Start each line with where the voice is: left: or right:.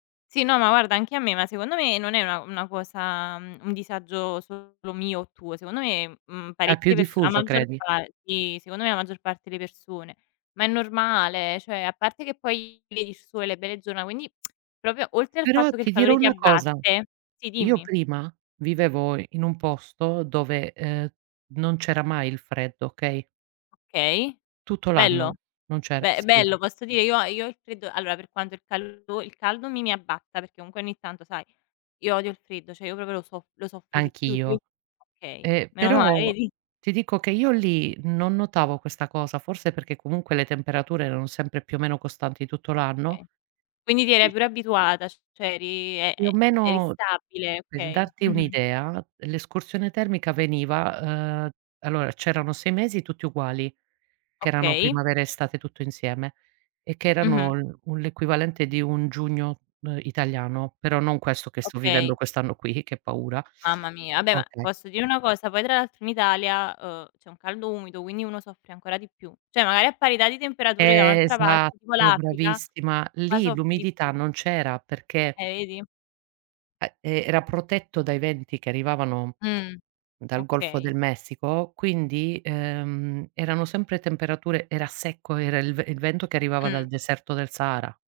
left: Sì, no, ma guarda anche a me, ma secondo me non è una una cosa mhmm, un disagio solo mio o tuo. Secondo me, mhmm,
right: È più
left: parecchie perso la
right: diffuso,
left: maggior
right: credi.
left: par sì, secondo me la maggior parte delle persone. Ma è normale, cioè a parte che poi vedi il sole, le belle giornà, quindi proprio oltre al
right: Però
left: fatto che il
right: ti dirò
left: calore ti
right: una cosa:
left: abbatte sì,
right: io
left: dimmi.
right: prima vivevo in in un posto dove, uhm, non c'era mai il freddo, okay?
left: Okay.
right: Tutto l'anno,
left: Bello.
right: non c'era,
left: Beh, è
right: sì.
left: bello posso dire, io io il freddo allora per quanto il caldo il caldo mi mi abbatta, perché comunque ogni tanto, sai, io odio il freddo, cioè io proprio lo soff lo soffro di più il
right: Anch'io.
left: f okay,
right: Ehm,
left: meno male,
right: però
left: vedi?
right: ti dico che io lì, non notavo questa cosa, forse perché comunque le temperature erano sempre più o meno costanti tutto l'anno?
left: Okay. Quindi ti eri
right: Sì.
left: pure abituata, ci cioè eri e
right: Più
left: ehm,
right: o
left: eri
right: meno
left: stabile?
right: per
left: Okay.
right: darti
left: Mh-mh.
right: un'idea, l'escursione termica veniva uhm, allora c'erano 6 mesi tutti uguali, che erano
left: Okay.
right: primavera, estate tutto insieme, e che
left: Mh-mh.
right: erano un l'equivalente di un giugno, uhm, italiano; però non questo che sto vivendo
left: Okay.
right: quest'anno qui, che paura
left: Mamma mia. Beh ma,
right: okay.
left: posso dire una cosa poi tra l'altro in Italia, uhm, c'è un caldo umido, quindi uno soffre ancora di più; cioè magari a parità di temperature da un'altra parte tipo
right: Esatto,
left: l'Africa,
right: bravissima.
left: qua
right: Lì
left: soffri di
right: l'umidità
left: più.
right: non c'era, perché
left: Eh, vedi?
right: e e era protetto dai venti che arrivavano
left: Mh.
right: dal Golfo
left: Okay.
right: del Messico, quindi, ehm, erano sempre temperature era secco, era il v il vento che arrivava
left: Mh.
right: dal deserto del Sahara.